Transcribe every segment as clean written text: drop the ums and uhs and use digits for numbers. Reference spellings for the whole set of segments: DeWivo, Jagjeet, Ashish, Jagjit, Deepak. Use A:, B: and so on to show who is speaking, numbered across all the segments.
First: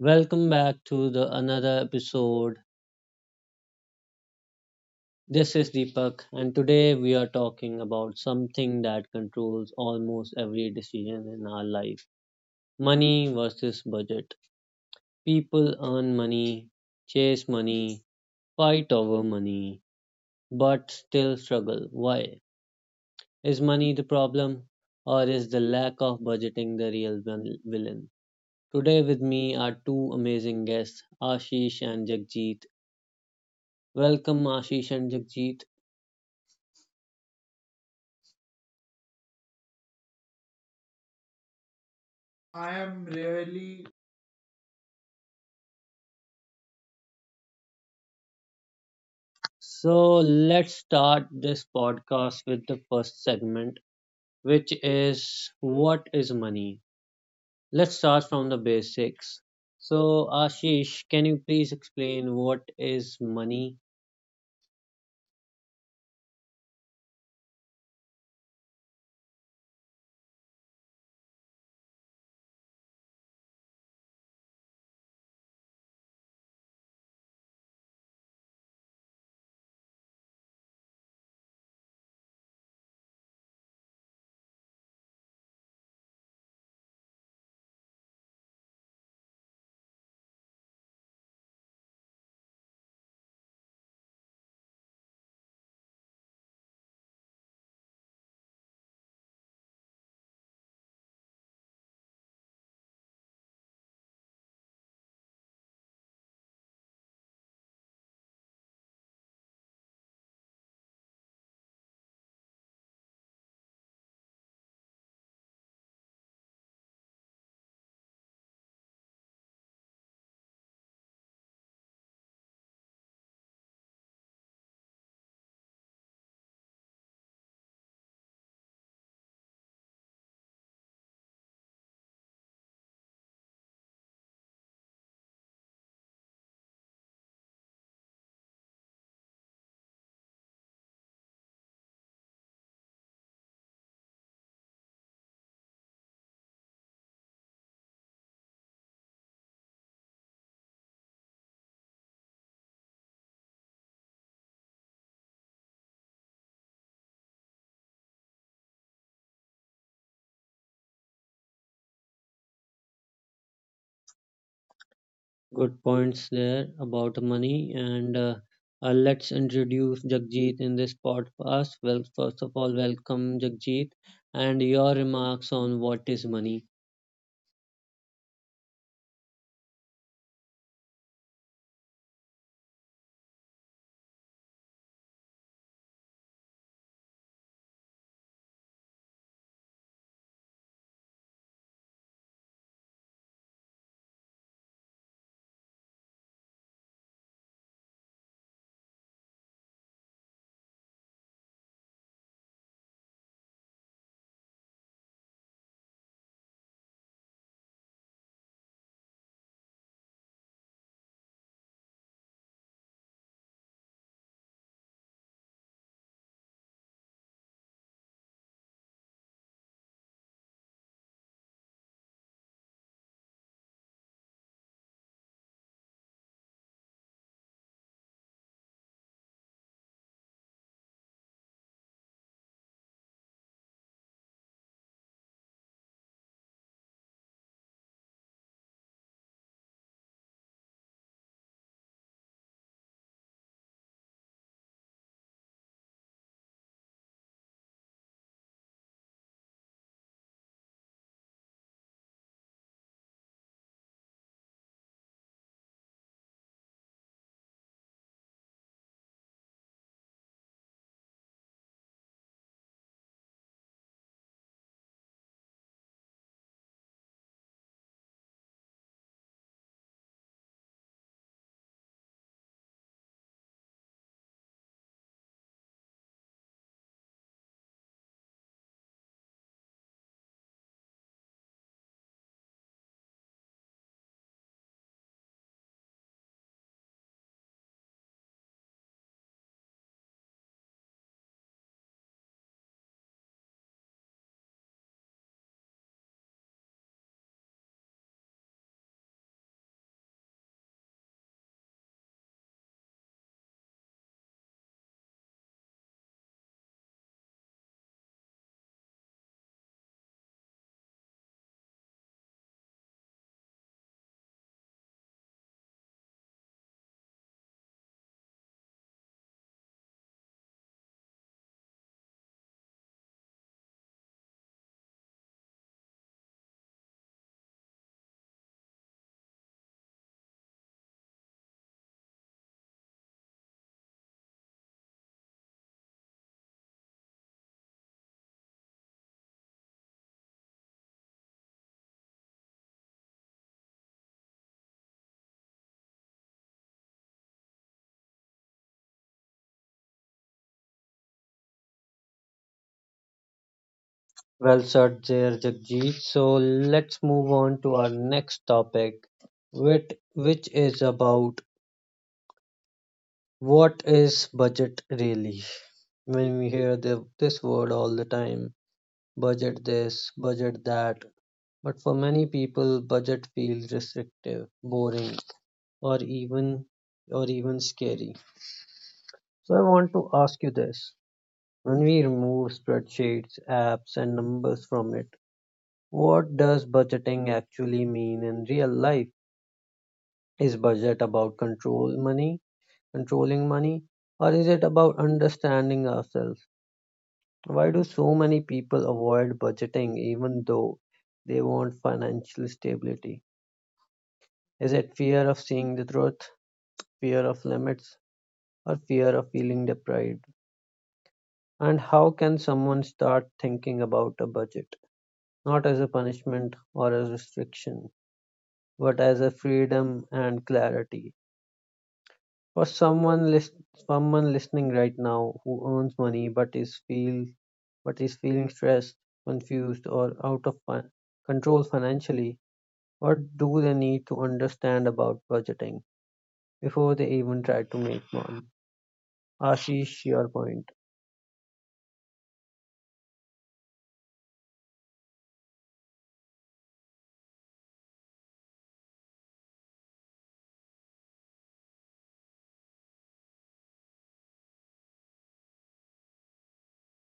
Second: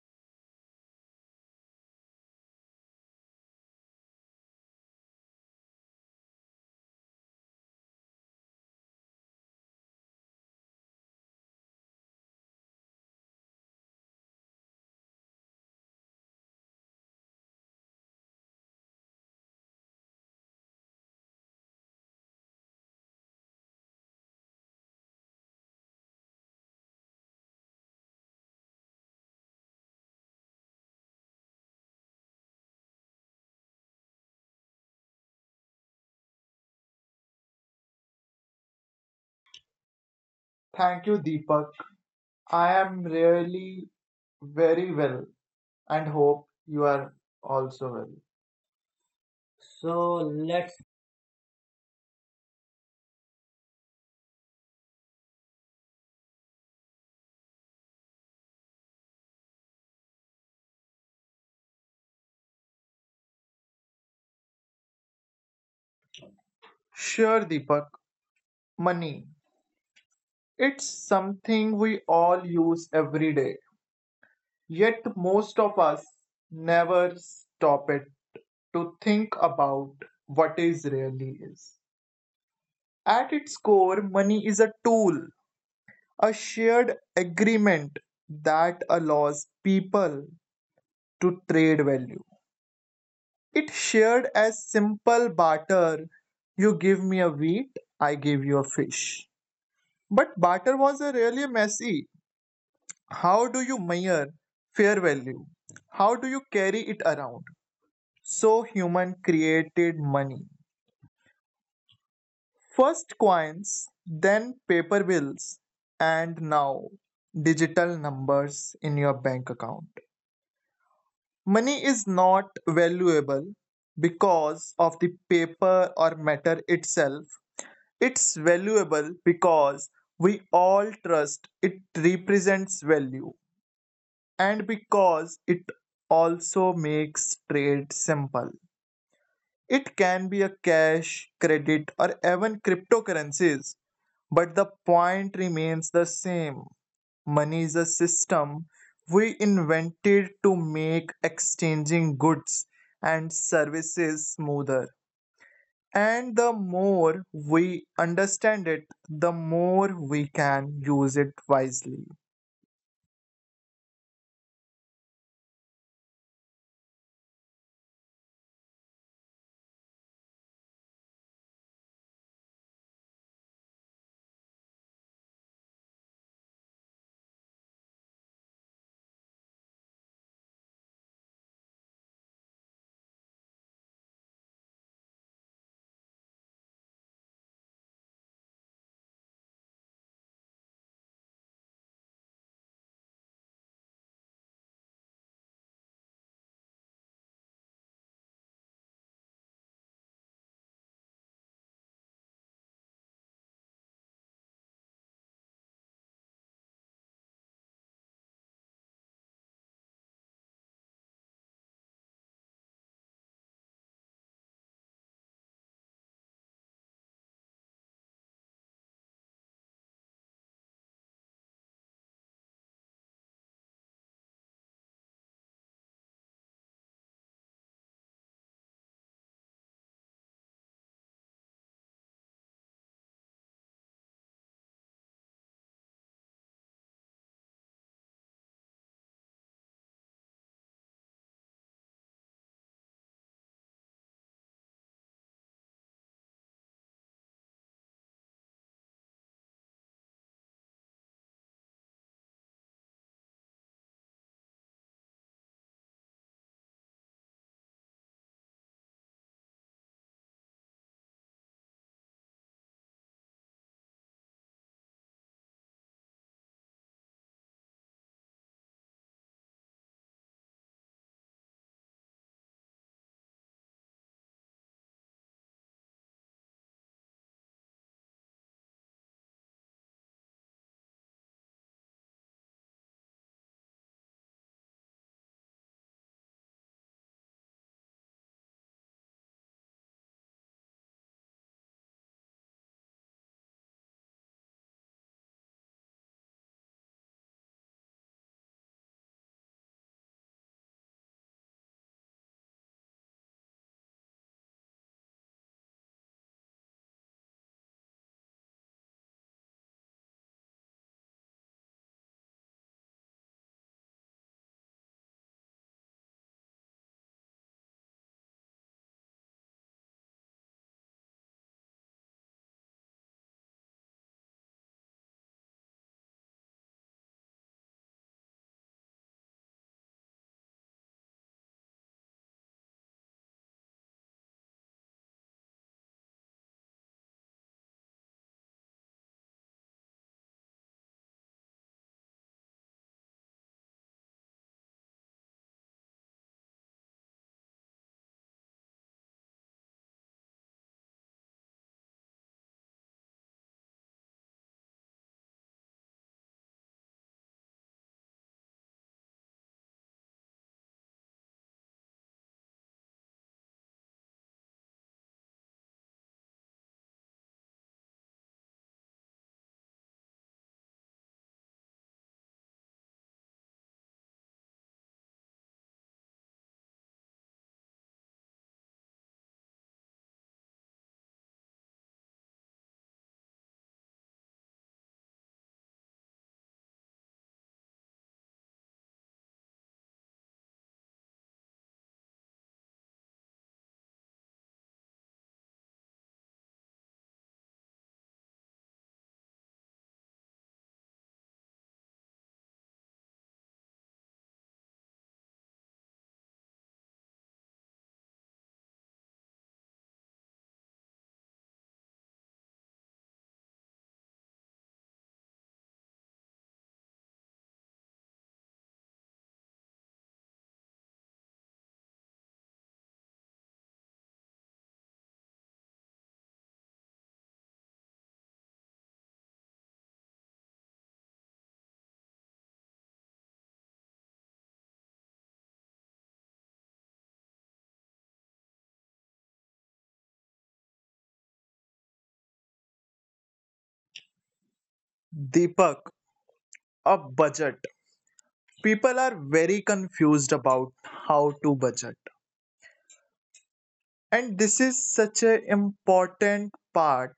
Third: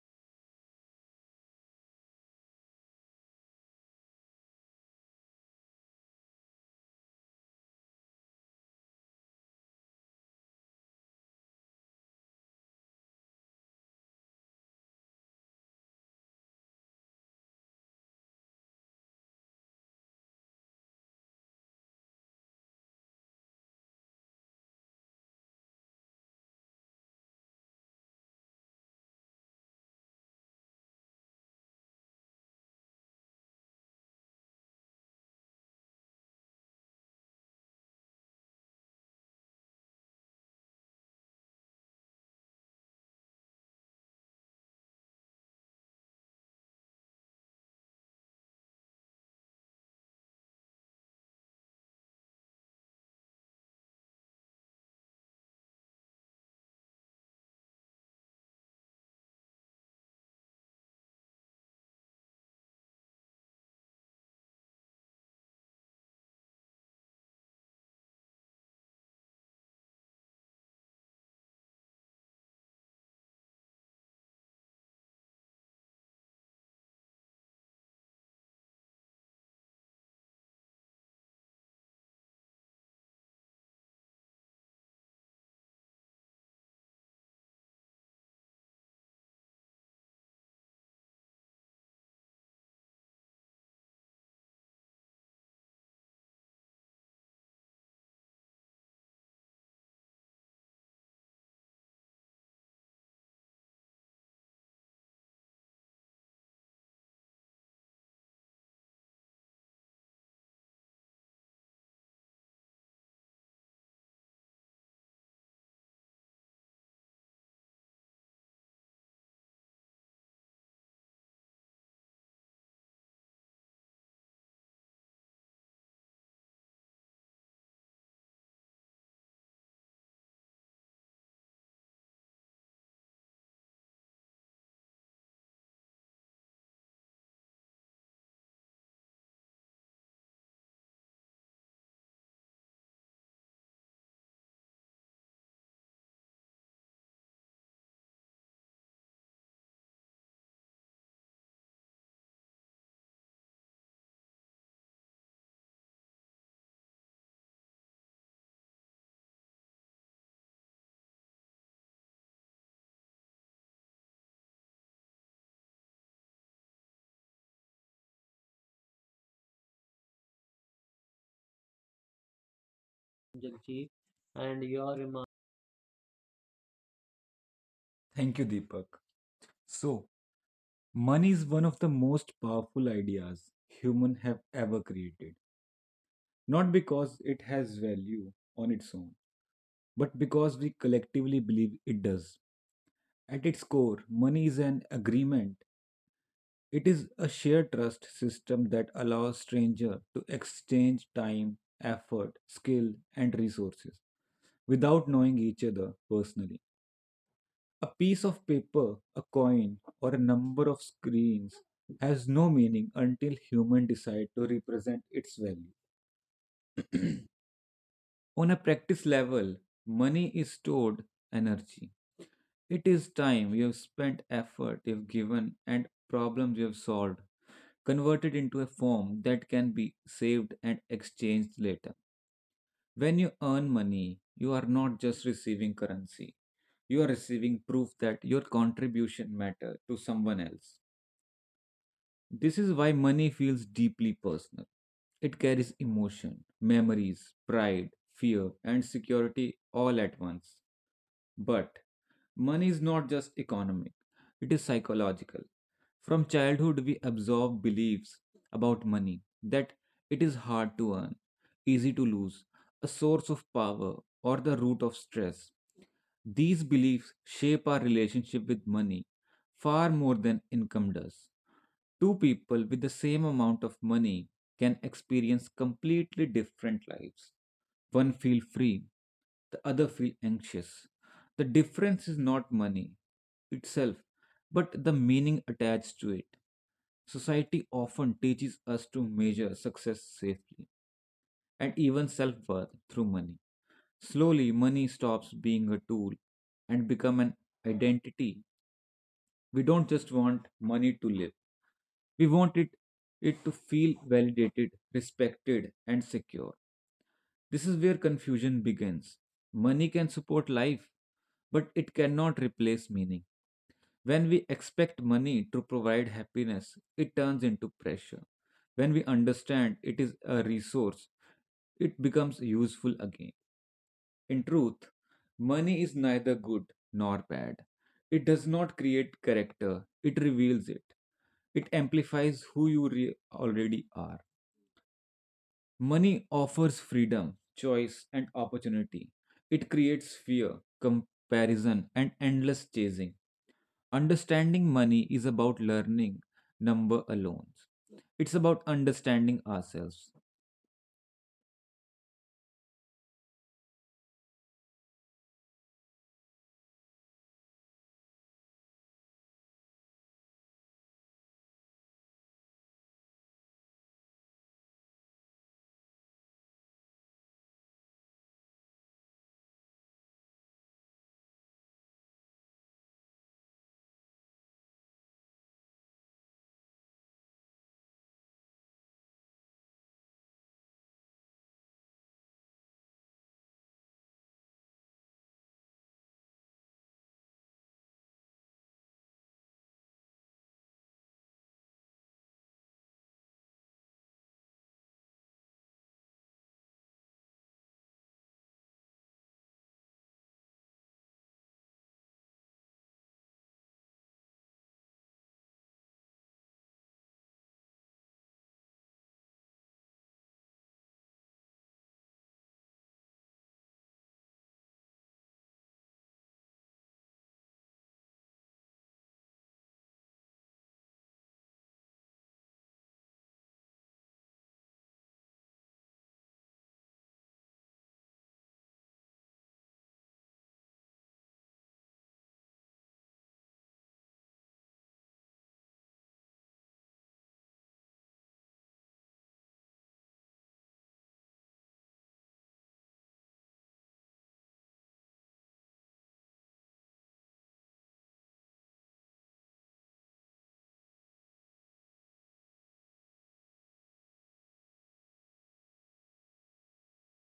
A: Welcome back to the another episode. This is Deepak, and today we are talking about something that controls almost every decision in our life. Money versus budget. People earn money, chase money, fight over money, but still struggle. Why? Is money the problem, or is the lack of budgeting the real villain? Today with me are two amazing guests, Ashish and Jagjit. Welcome, Ashish and Jagjit.
B: Thank you, Deepak. I am really very well and hope you are also well.
A: So
B: So
A: let's
B: let's
A: start this podcast with the first segment, which is, what is money? Let's start from the basics. So, Ashish, can you please explain what is money?
B: Sure, Deepak. Money. It's something we all use every day, yet most of us never stop it to think about what is really is. At its core, money is a tool, a shared agreement that allows people to trade value. It shared as simple barter. You give me a wheat, I give you a fish. But barter was a really messy. How do you measure fair value? How do you carry it around? So human created money. First coins, then paper bills, and now digital numbers in your bank account. Money is not valuable because of the paper or matter itself. It's valuable because we all trust it represents value and because it also makes trade simple. It can be a cash, credit, or even cryptocurrencies, but the point remains the same. Money is a system we invented to make exchanging goods and services smoother. And the more we understand it, the more we can use it wisely.
A: Good points there about money, and let's introduce Jagjit in this podcast. Well, first of all, welcome
C: Jagjeet,
A: Jagjit, and
C: and
A: your
C: your remarks.
A: remarks on what is money.
C: Thank you, Deepak. So, money is one of the most powerful ideas human have ever created. Not because it has value on its own, but because we collectively believe it does. At its core, money is an agreement. It is a shared trust system that allows stranger to exchange time, effort, skill, and resources without knowing each other personally. A piece of paper, a coin, or a number of screens has no meaning until humans decide to represent its value. On a practice level, money is stored energy. It is time you have spent, effort you have given, and problems you have solved, converted into a form that can be saved and exchanged later. When you earn money, you are not just receiving currency, you are receiving proof that your contribution matter to someone else. This is why money feels deeply personal. It carries emotion, memories, pride, fear, and security all at once. But money is not just economic, it is psychological. From childhood, we absorb beliefs about money that it is hard to earn, easy to lose, a source of power, or the root of stress. These beliefs shape our relationship with money far more than income does. Two people with the same amount of money can experience completely different lives. One feel free, the other feel anxious. The difference is not money itself, but the meaning attached to it. Society often teaches us to measure success safely and even self worth through money. Slowly, money stops being a tool and become an identity. We don't just want money to live. We want it to feel validated, respected, and secure. This is where confusion begins. Money can support life, but it cannot replace meaning. When we expect money to provide happiness, it turns into pressure. When we understand it is a resource, it becomes useful again. In truth, money is neither good nor bad. It does not create character, it reveals it. It amplifies who already are. Money offers freedom, choice, and opportunity. It creates fear, comparison, and endless chasing. Understanding money is about learning number alone. It's about understanding ourselves.
A: Well said there, Jagjeet. So let's move on to our next topic, which is about, what is budget really? When we hear this word all the time, budget this, budget that. But for many people, budget feels restrictive, boring, or even or even scary. So I want to ask you this. When we remove spreadsheets, apps, and numbers from it, what does budgeting actually mean in real life? Is budget about controlling money, or is it about understanding ourselves? Why do so many people avoid budgeting even though they want financial stability? Is it fear of seeing the truth, fear of limits, or fear of feeling deprived? And how can someone start thinking about a budget? Not as a punishment or a restriction, but as a freedom and clarity. For someone listening right now who earns money but is feeling stressed, confused, or control financially, what do they need to understand about budgeting before they even try to make one? Ashish, your point.
B: Deepak, a budget. People are very confused about how to budget. And this is such an important part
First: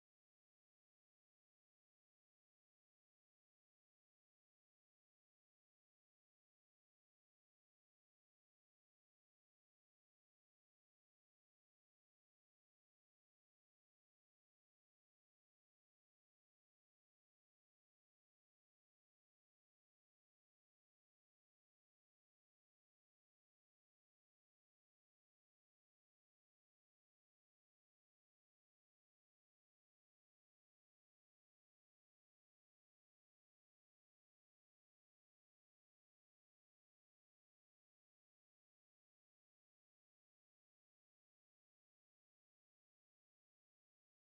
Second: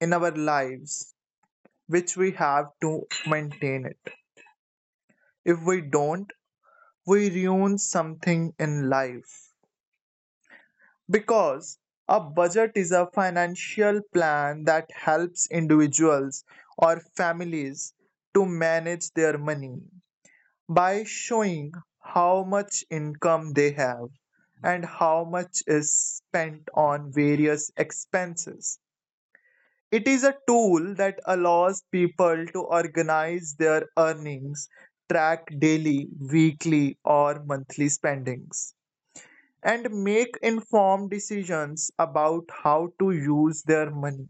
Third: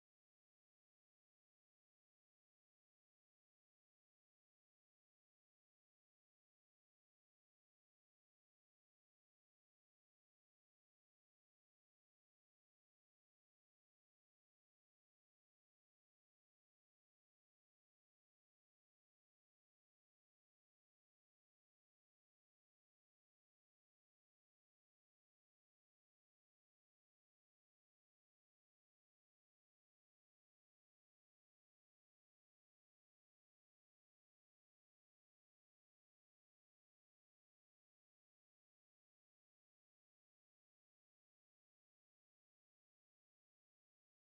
B: in our lives, which we have to maintain it. If we don't, we ruin something in life. Because a budget is a financial plan that helps individuals or families to manage their money by showing how much income they have and how much is spent on various expenses. It is a tool that allows people to organize their earnings, track daily, weekly, or monthly spendings and make informed decisions about how to use their money.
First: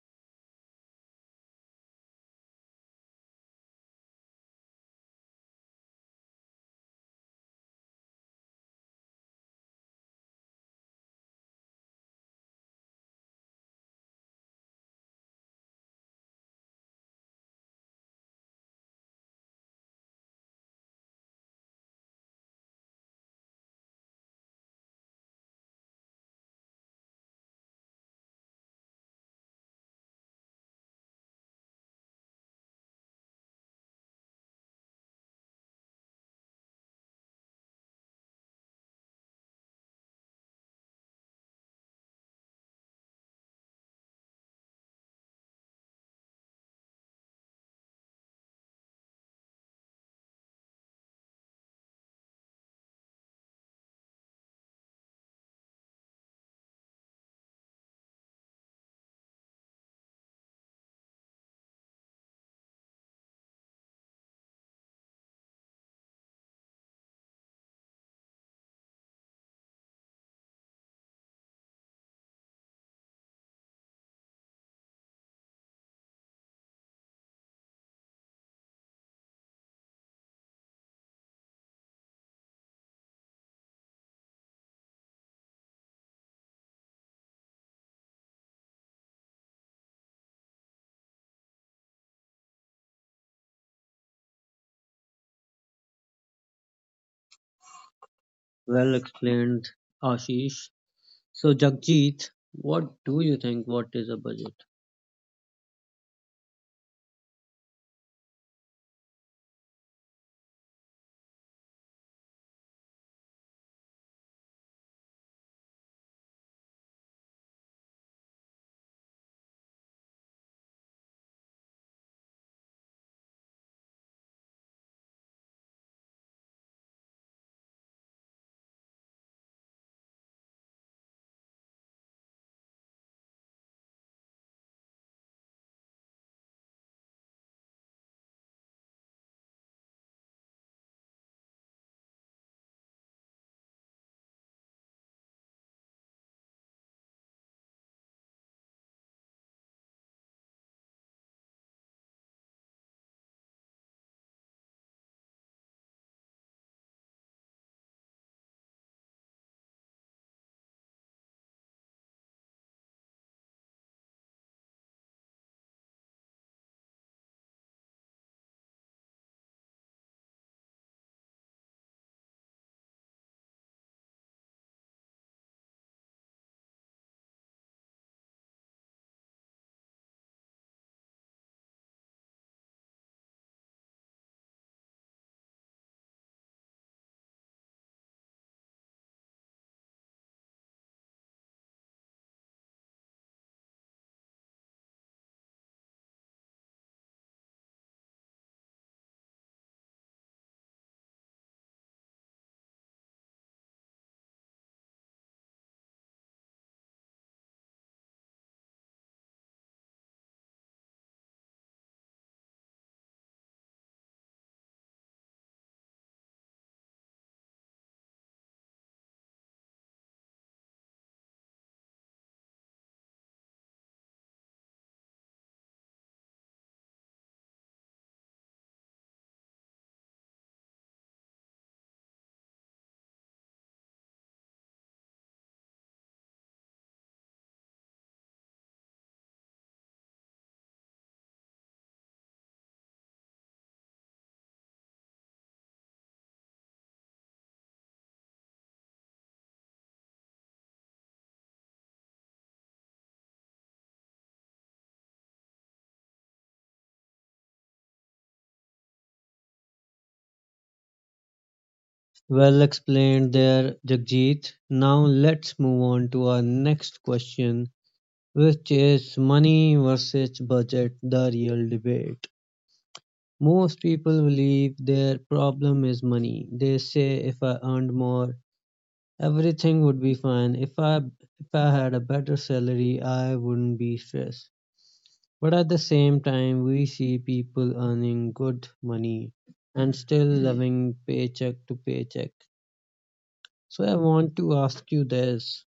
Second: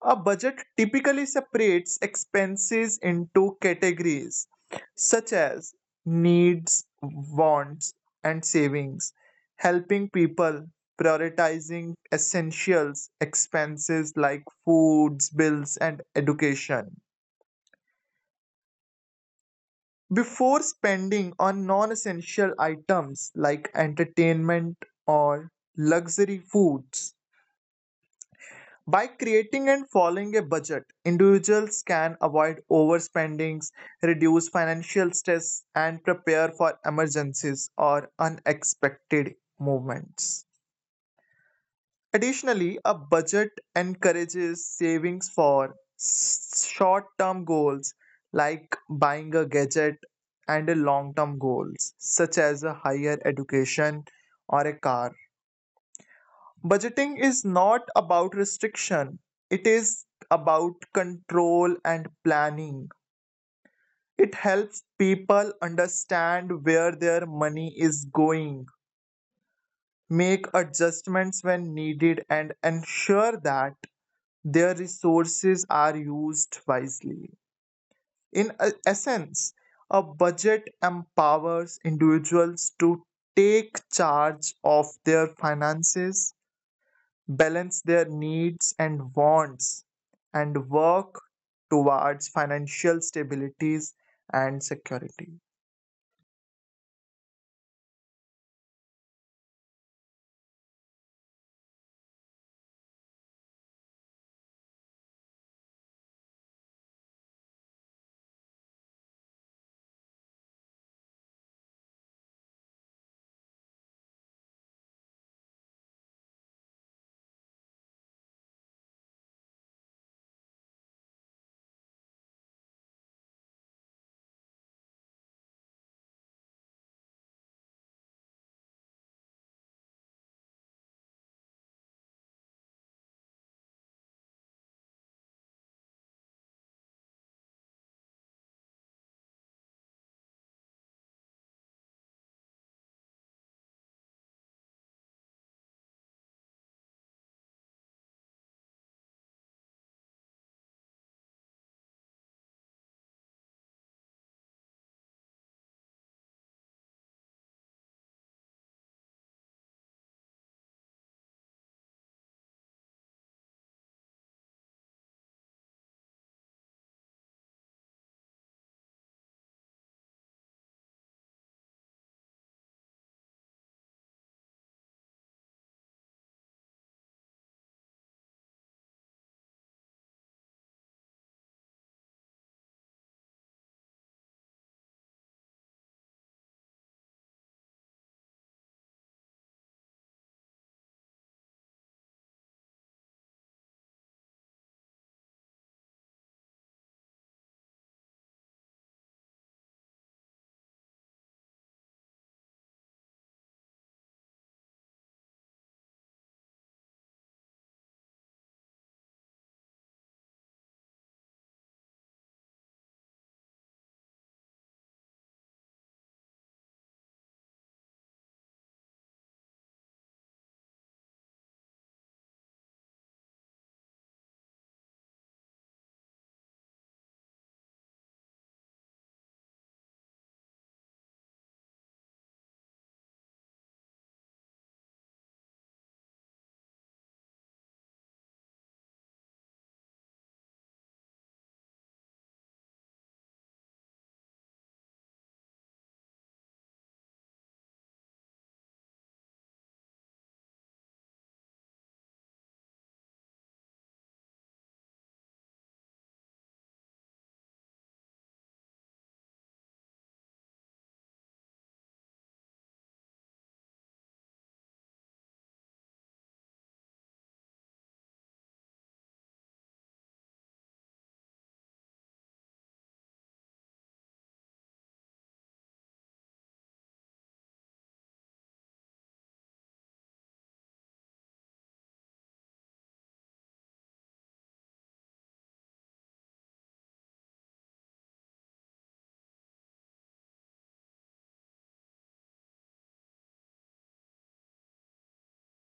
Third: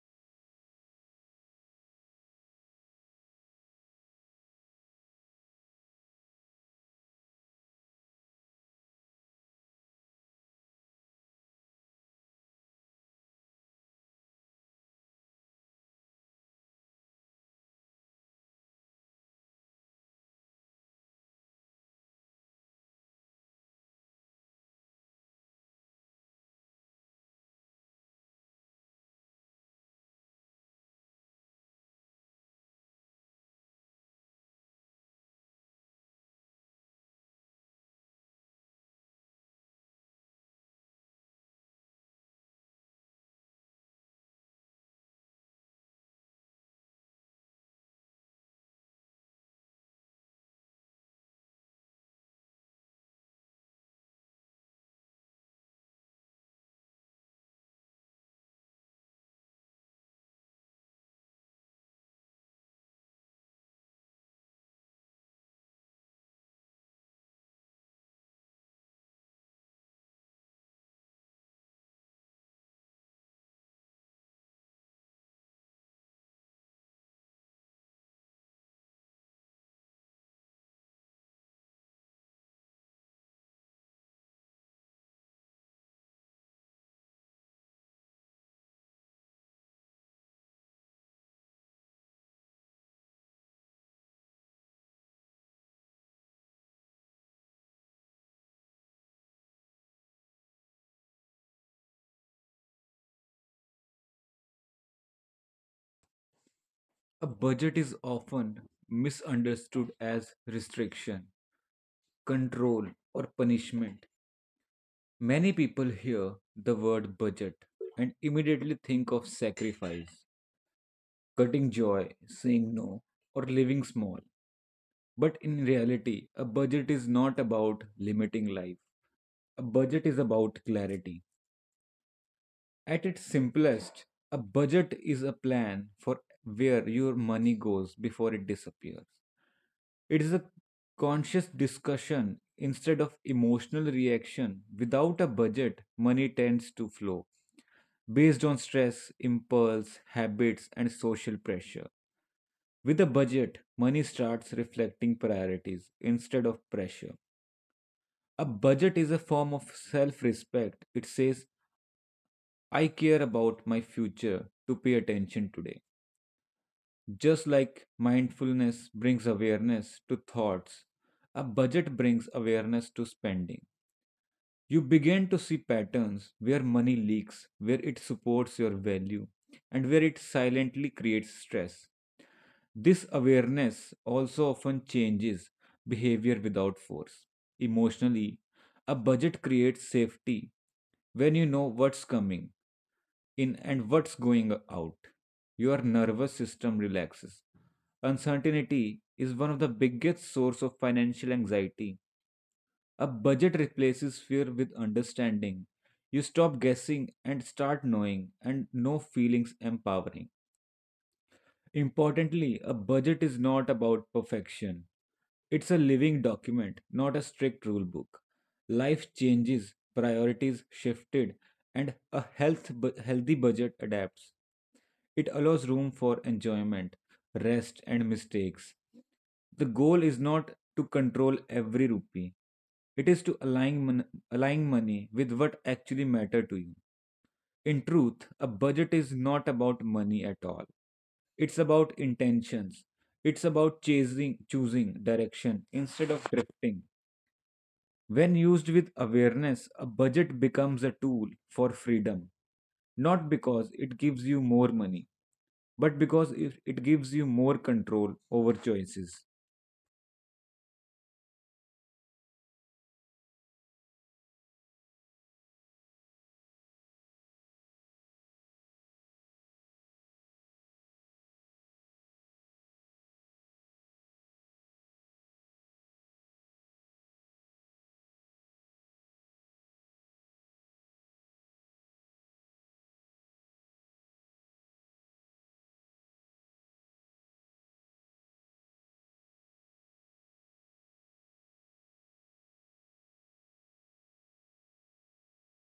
B: A budget typically separates expenses into categories such as needs, wants, and savings, helping people prioritizing essentials expenses like foods, bills, and education. Before spending on non essential items like entertainment or luxury foods, by creating and following a budget, individuals can avoid overspendings, reduce financial stress, and prepare for emergencies or unexpected movements. Additionally, a budget encourages savings for short term goals like buying a gadget and long term goals such as a higher education or a car. Budgeting is not about restriction, it is about control and planning. It helps people understand where their money is going, make adjustments when needed, and ensure that their resources are used wisely. Essence, a budget empowers individuals to take charge of their finances, balance their needs and wants, and work towards financial stabilities and security.
A: Well explained, Ashish. So, Jagjit, what do you think? What is a budget?
C: A budget is often misunderstood as restriction, control, or punishment. Many people hear the word budget and immediately think of sacrifice, cutting joy, saying no, or living small. But in reality, a budget is not about limiting life. A budget is about clarity. At its simplest, a budget is a plan for where your money goes before it disappears. It is a conscious discussion instead of emotional reaction. Without a budget, money tends to flow based on stress, impulse, habits, and social pressure. With a budget, money starts reflecting priorities instead of pressure. A budget is a form of self respect. It says, I care about my future to pay attention today. Just like mindfulness brings awareness to thoughts, a budget brings awareness to spending. You begin to see patterns where money leaks, where it supports your value, and where it silently creates stress. This awareness also often changes behavior without force. Emotionally, a budget creates safety when you know what's coming in and what's going out. Your nervous system relaxes. Uncertainty is one of the biggest source of financial anxiety. A budget replaces fear with understanding. You stop guessing and start knowing and no feelings empowering. Importantly, a budget is not about perfection. It's a living document, not a strict rule book. Life changes, priorities shifted, and a healthy budget adapts. It allows room for enjoyment, rest, and mistakes. The goal is not to control every rupee. It is to align money with what actually matter to you. In truth, a budget is not about money at all. It's about intentions. It's about chasing, choosing direction instead of drifting. When used with awareness, a budget becomes a tool for freedom, not because it gives you more money, but because it gives you more control over choices.
A: Well explained there, Jagjit. Now, let's move on to our next question, which is, money versus budget, the real debate? Most people believe their problem is money. They say, if I earned more, everything would be fine. If I had a better salary, I wouldn't be stressed. But at the same time, we see people earning good money and still living paycheck to paycheck. So I want to ask you this.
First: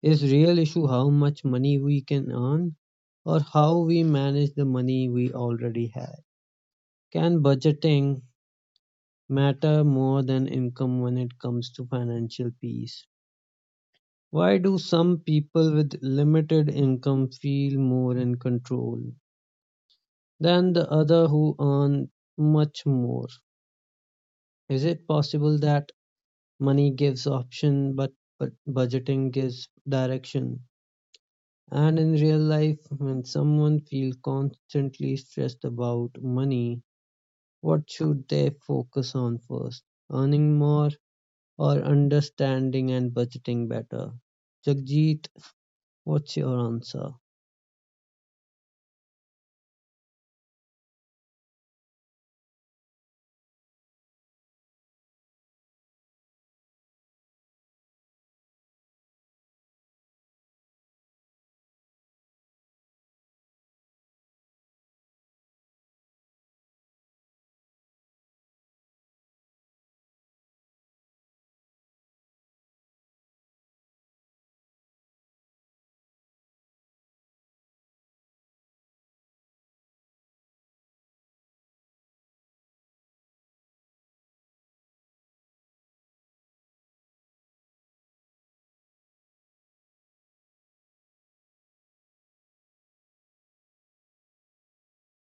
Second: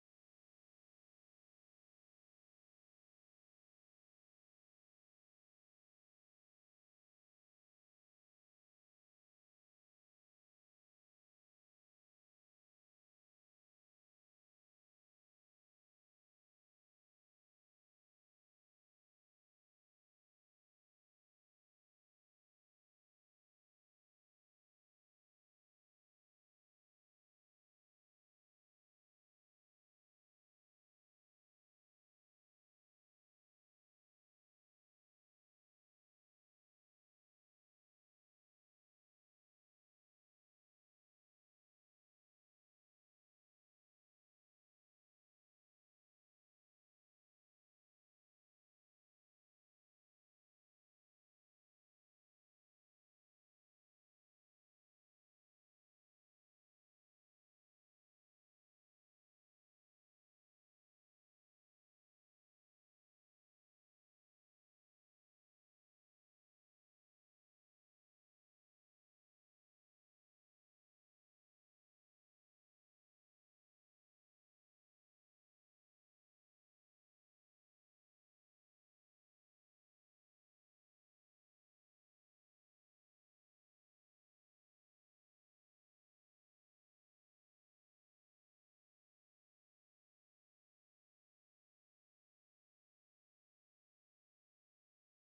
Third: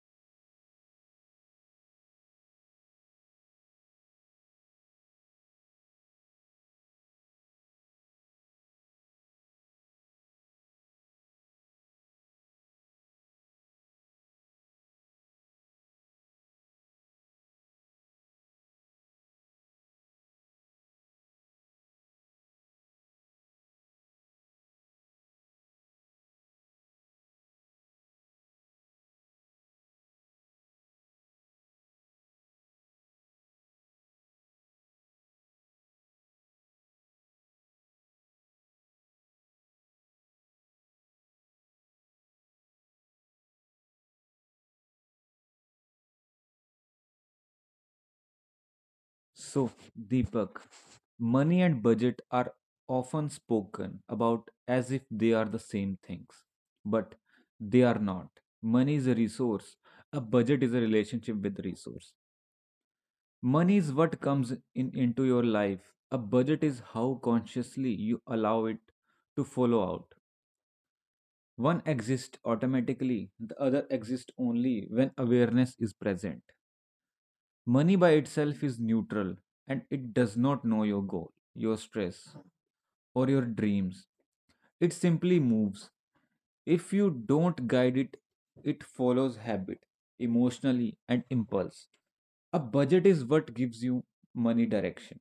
A: Is real issue how much money we can earn, or how we manage the money we already have? Can budgeting matter more than income when it comes to financial peace? Why do some people with limited income feel more in control than the other who earn much more? Is it possible that money gives option but budgeting gives direction? And in real life, when someone feels constantly stressed about money, what should they focus on first? Earning more, or understanding and budgeting better? Jagjeet, what's your answer?
C: So, Deepak, money and budget are often spoken about as if they are the same things, but they are not. Money is a resource, a budget is a relationship with the resource. Money is what comes in into your life. A budget is how consciously you allow it to follow out. One exists automatically, the other exists only when awareness is present. Money by itself is neutral and it does not know your goal, your stress, or your dreams. It simply moves. If you don't guide it, it follows habit, emotionally, and impulse. A budget is what gives you money direction.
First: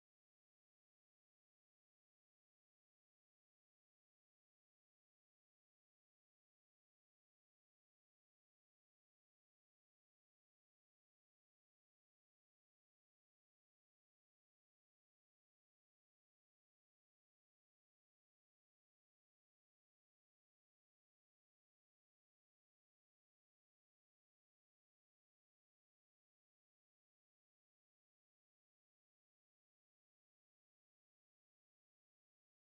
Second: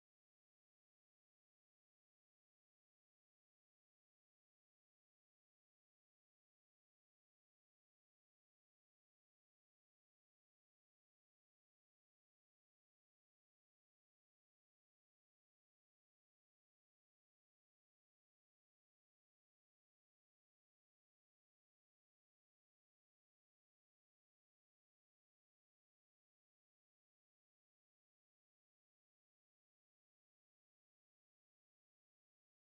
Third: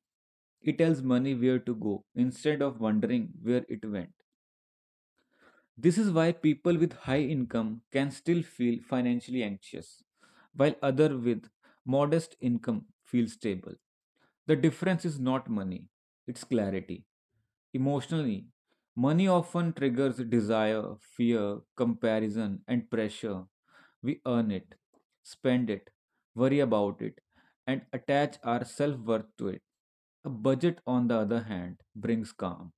C: It tells money where to go instead of wondering where it went. This is why people with high income can still feel financially anxious, while others with modest income feel stable. The difference is not money, it's clarity. Emotionally, money often triggers desire, fear, comparison, and pressure. We earn it, spend it, worry about it, and attach our self worth to it. A budget, on the other hand, brings calm.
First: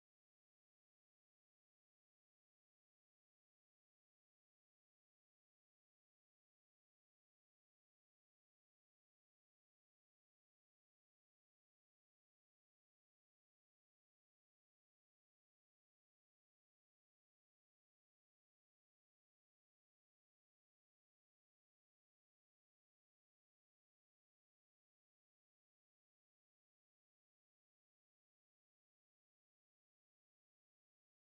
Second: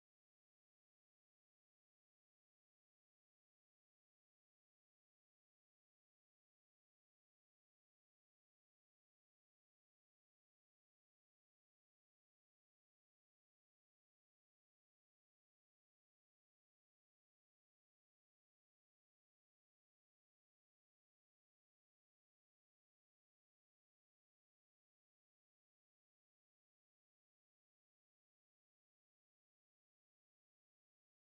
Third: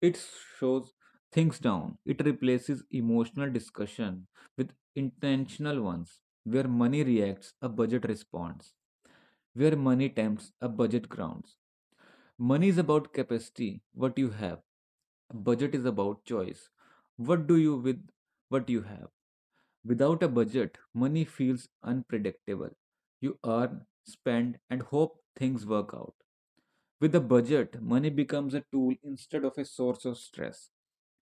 C: It shows things down. It replaces emotional discussion with intentional ones, where money reacts, a budget responds. Where money tempts, a budget grounds. Money is about capacity, what you have. A budget is about choice. What do you with what you have? Without a budget, money feels unpredictable. You earn, spend, and hope things work out. With a budget, money becomes a tool instead of a source of stress.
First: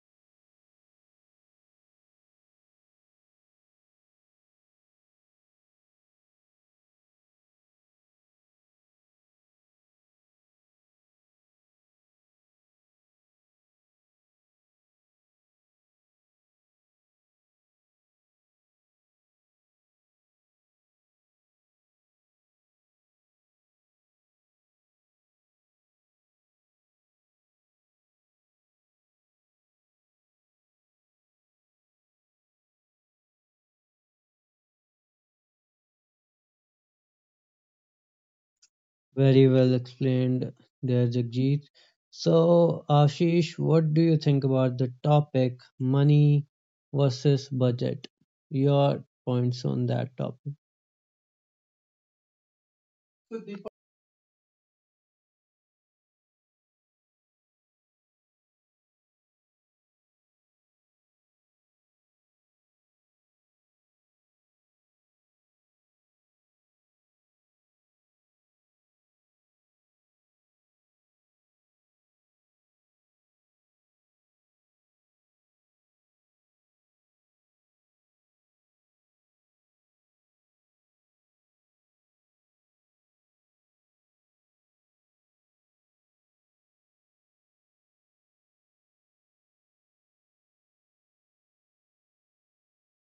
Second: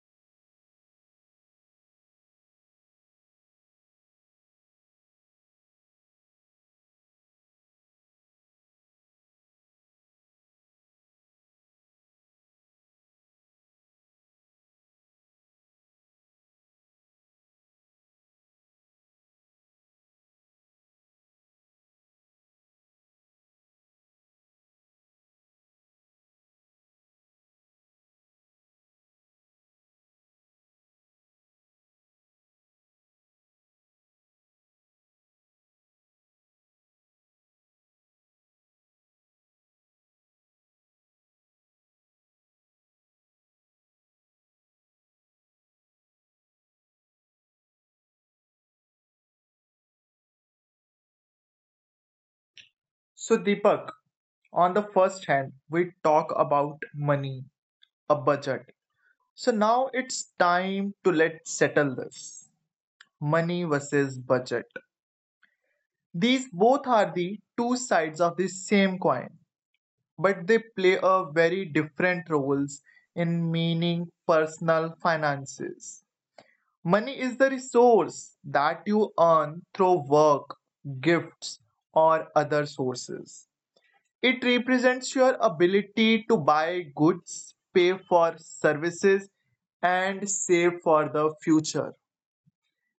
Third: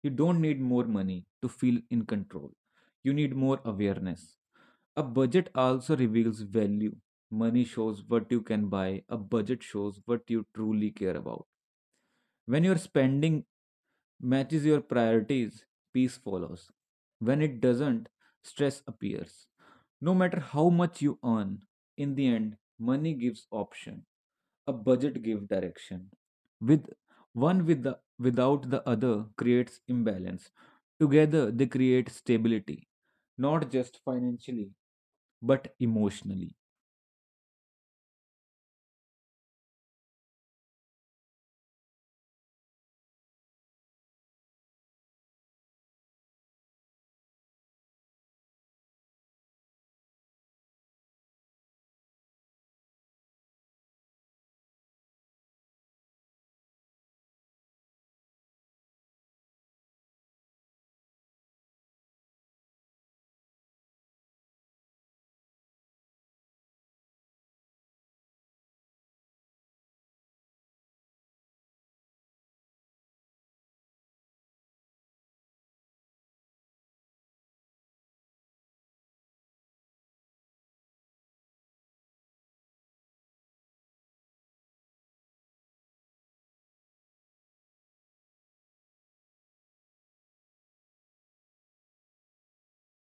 C: You don't need more money to feel in control. You need more awareness. A budget also reveals value. Money shows what you can buy. A budget shows what you truly care about. When you're spending matches your priorities, peace follows. When it doesn't, stress appears. No matter how much you earn, in the end, money gives option. A budget gives direction. With without the other creates imbalance. Together they create stability, not just financially, but emotionally.
A: Very well explained there, Jagjeet. So, Ashish, what do you think about the topic money versus budget? Your points on that topic.
B: So, Deepak, on the first hand, we talk about money, a budget. So, now it's time to let's settle this money versus budget. These both are the two sides of the same coin, but they play a very different roles in meaning personal finances. Money is the resource that you earn through work, gifts, or other sources. It represents your ability to buy goods, pay for services, and save for the future.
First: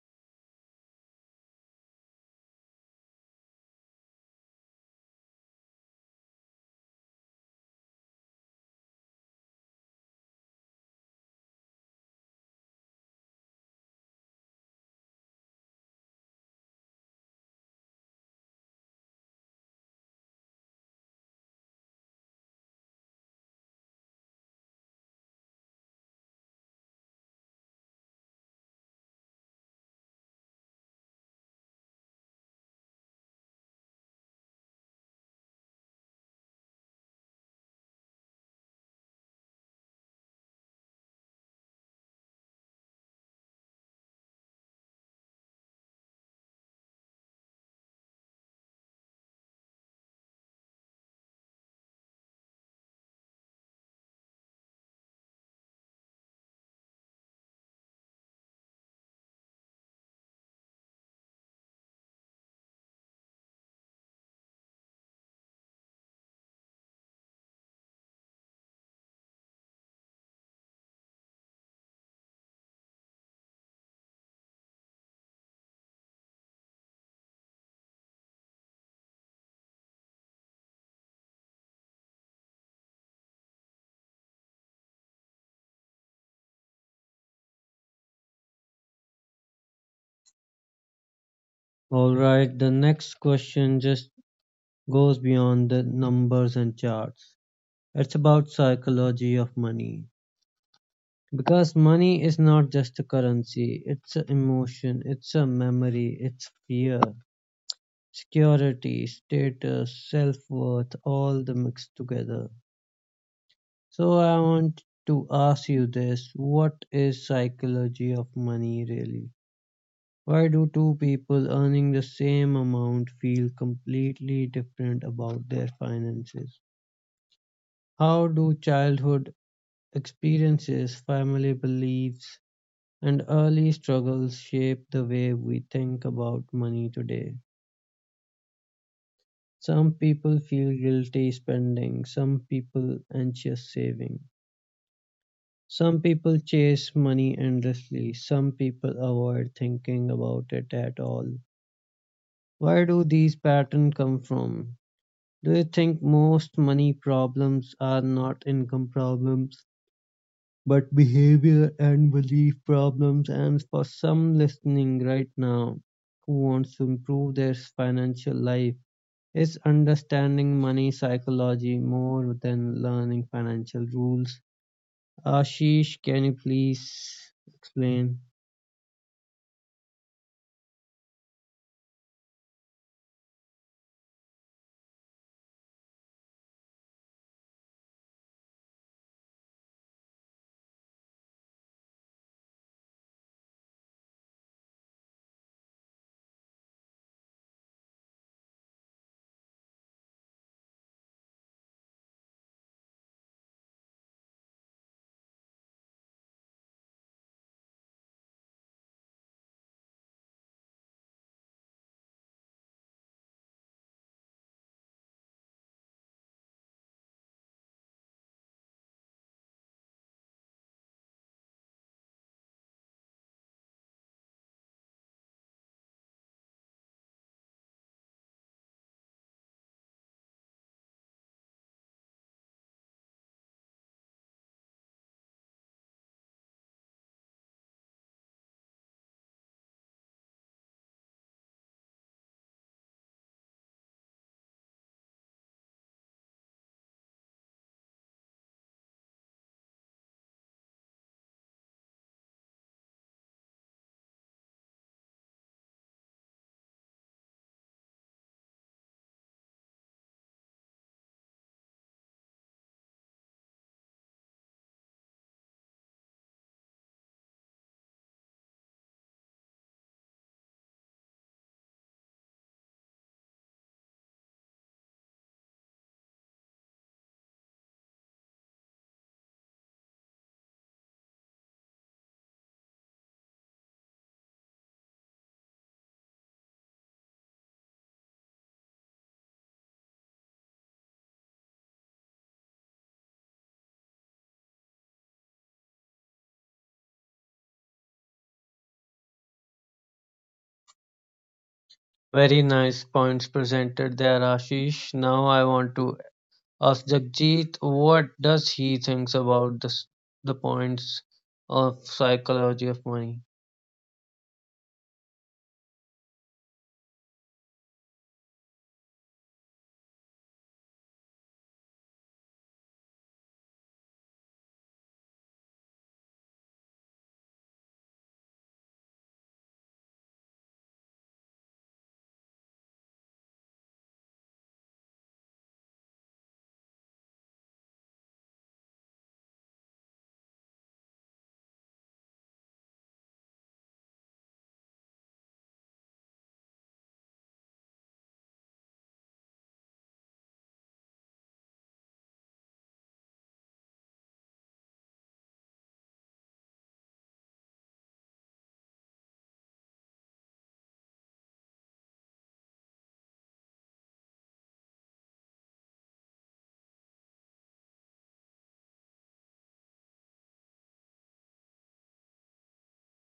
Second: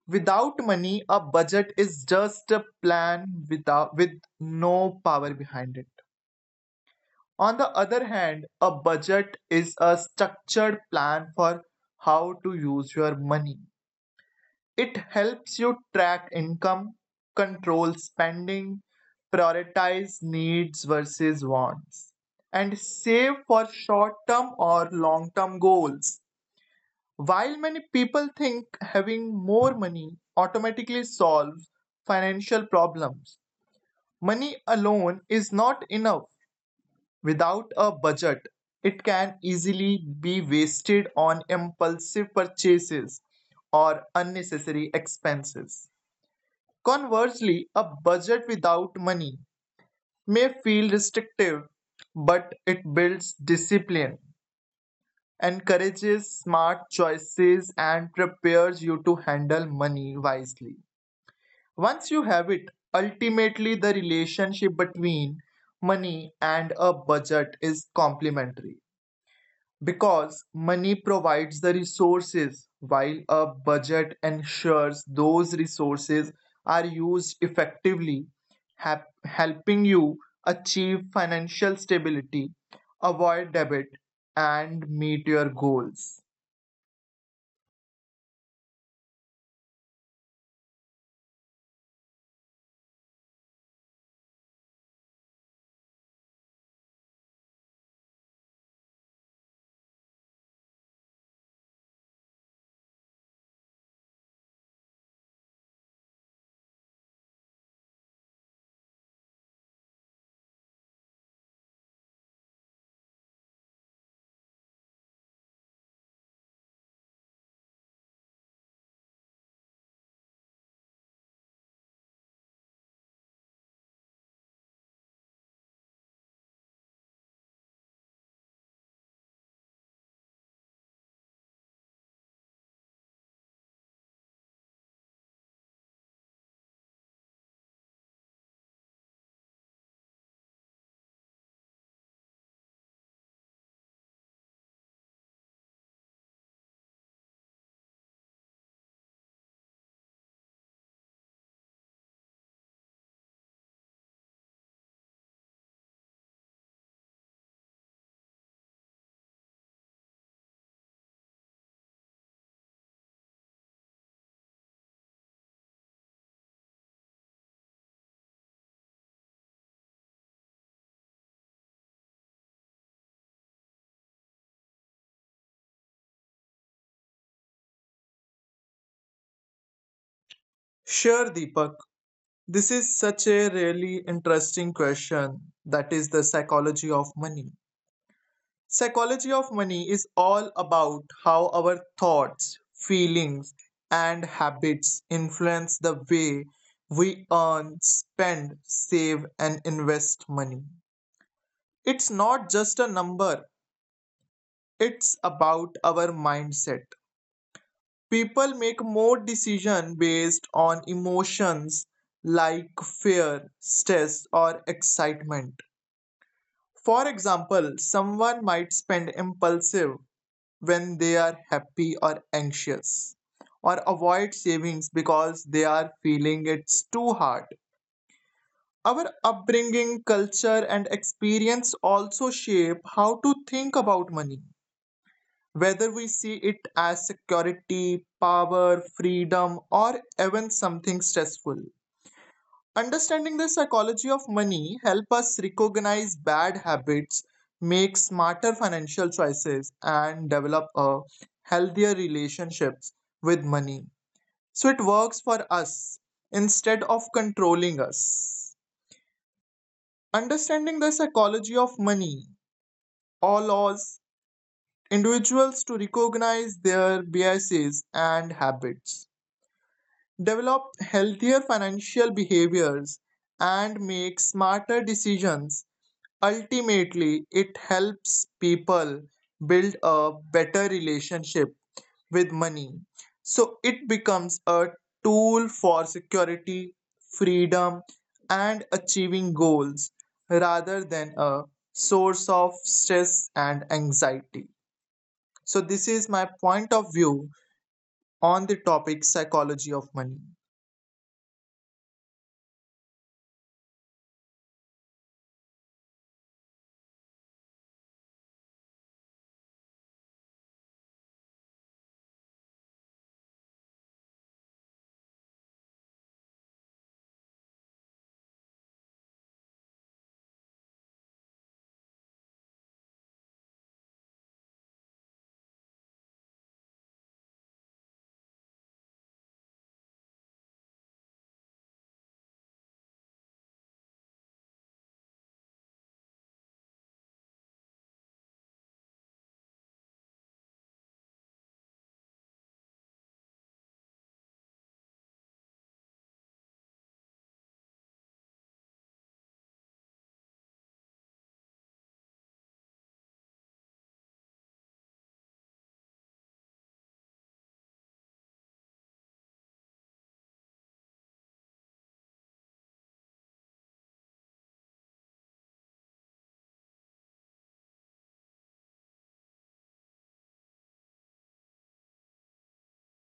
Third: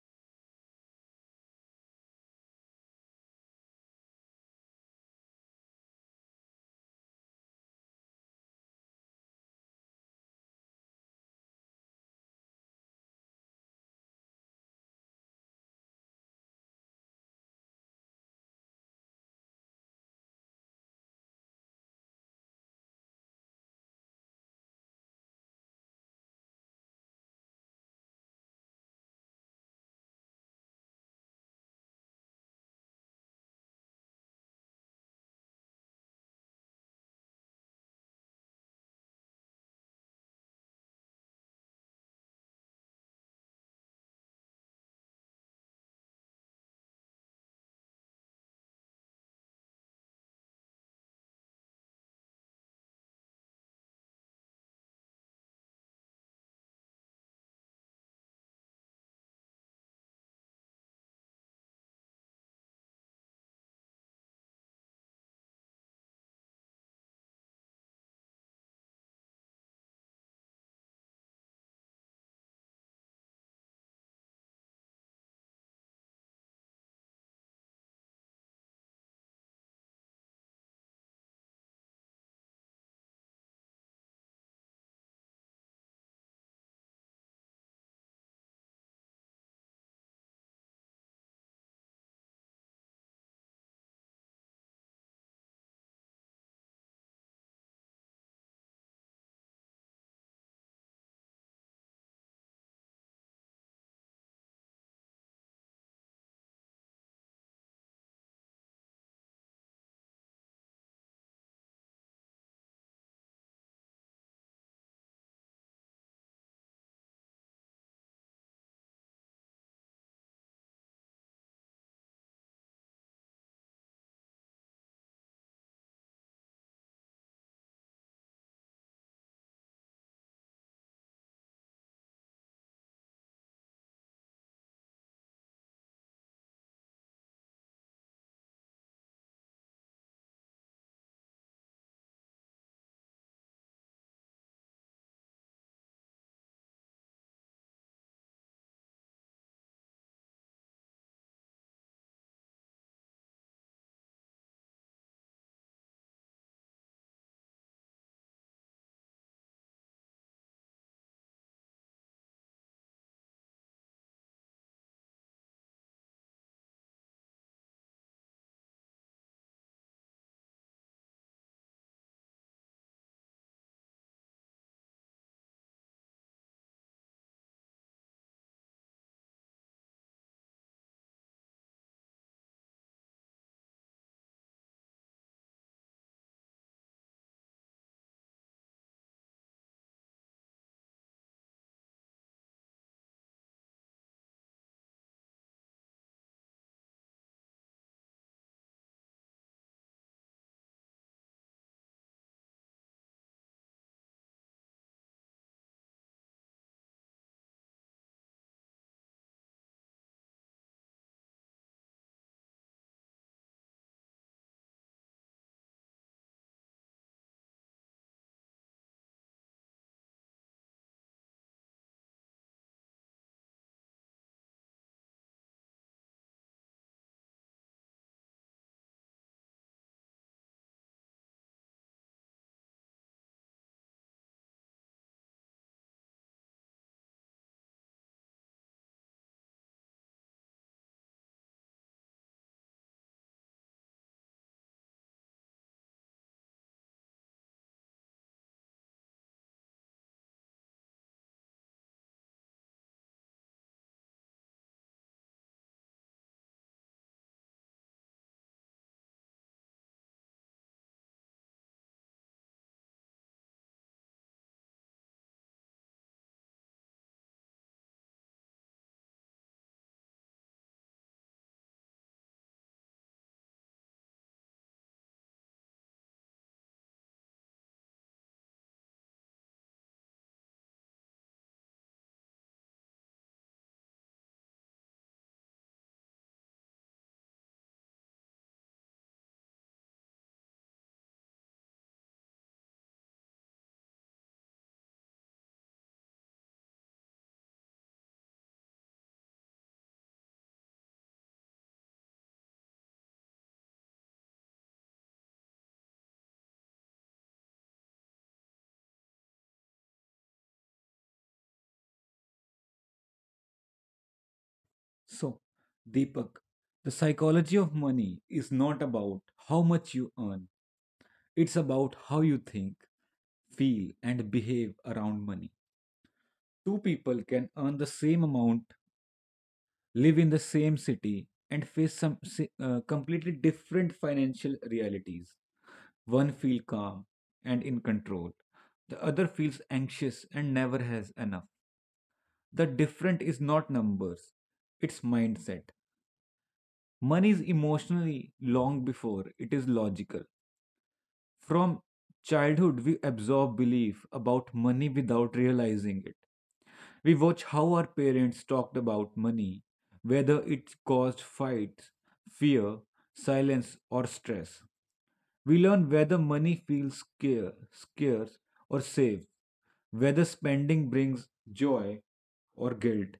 B: Without money, a budget is just a plan with no power behind it. On the other hand, a budget is a structured plan for how to use your money. It helps you track income, control spending, prioritize needs versus wants, and save for short term or long term goals. While many people think having more money automatically solves financial problems, money alone is not enough. Without a budget, it can easily be wasted on impulsive purchases or unnecessary expenses. Conversely, a budget without money may feel restrictive, but it builds discipline, encourages smart choices, and prepares you to handle money wisely. Once you have it, ultimately the relationship between money and a budget is complementary. Because money provides the resources, while a budget ensures those resources are used effectively, helping you achieve financial stability, avoid debt, and meet your goals.
A: All right, the next question just goes beyond the numbers and charts. It's about psychology of money. Because money is not just a currency, it's an emotion, it's a memory, it's fear, security, status, self-worth, all the mixed together. So I want to ask you this, what is psychology of money really? Why do two people earning the same amount feel completely different about their finances? How do childhood experiences, family beliefs, and early struggles shape the way we think about money today. Some people feel guilty spending, some people anxious saving. Some people chase money endlessly, some people avoid thinking about it at all. Where do these patterns come from? Do you think most money problems are not income problems, but behavior and belief problems? And for some listening right now who wants to improve their financial life, it's understanding money psychology more than learning financial rules. Ashish, can you please explain?
B: Sure, Deepak. This is such a really interesting question that is the psychology of money. Psychology of money is all about how our thoughts, feelings, and habits influence the way we earn, spend, save, and invest money. It's not just a number, it's about our mindset. People make more decisions based on emotions like fear, stress, or excitement. For example, someone might spend impulsive when they are happy or anxious, or avoid savings because they are feeling it's too hard. Our upbringing, culture, and experience also shape how to think about money, whether we see it as security, power, freedom, or even something stressful. Understanding the psychology of money help us recognize bad habits, make smarter financial choices, and develop a healthier relationships with money. So it works for us instead of controlling us. Understanding the psychology of money allows individuals to recognize their biases and habits, develop healthier financial behaviors, and make smarter decisions. Ultimately, it helps people build a better relationship with money. So it becomes a tool for security, freedom, and achieving goals rather than a source of stress and anxiety. So, this is my point of view on the topic psychology of money.
A: Very nice points presented there, Ashish. Now I want to ask Jagjit what does he thinks about this, the points of psychology of money.
C: So, Deepak, the psychology of money is not about how much you earn. It's about how you think feel, and behave around money. Two people can earn the same amount, live in the same city, and face completely different financial realities. One feels calm and in control, the other feels anxious and never has enough. The different is not numbers, it's mindset. Money is emotionally long before it is logical. From childhood, we absorb belief about money without realizing it. We watch how our parents talked about money, whether it caused fights, fear, silence, or stress. We learn whether money feels scarce or safe, whether spending brings joy or guilt,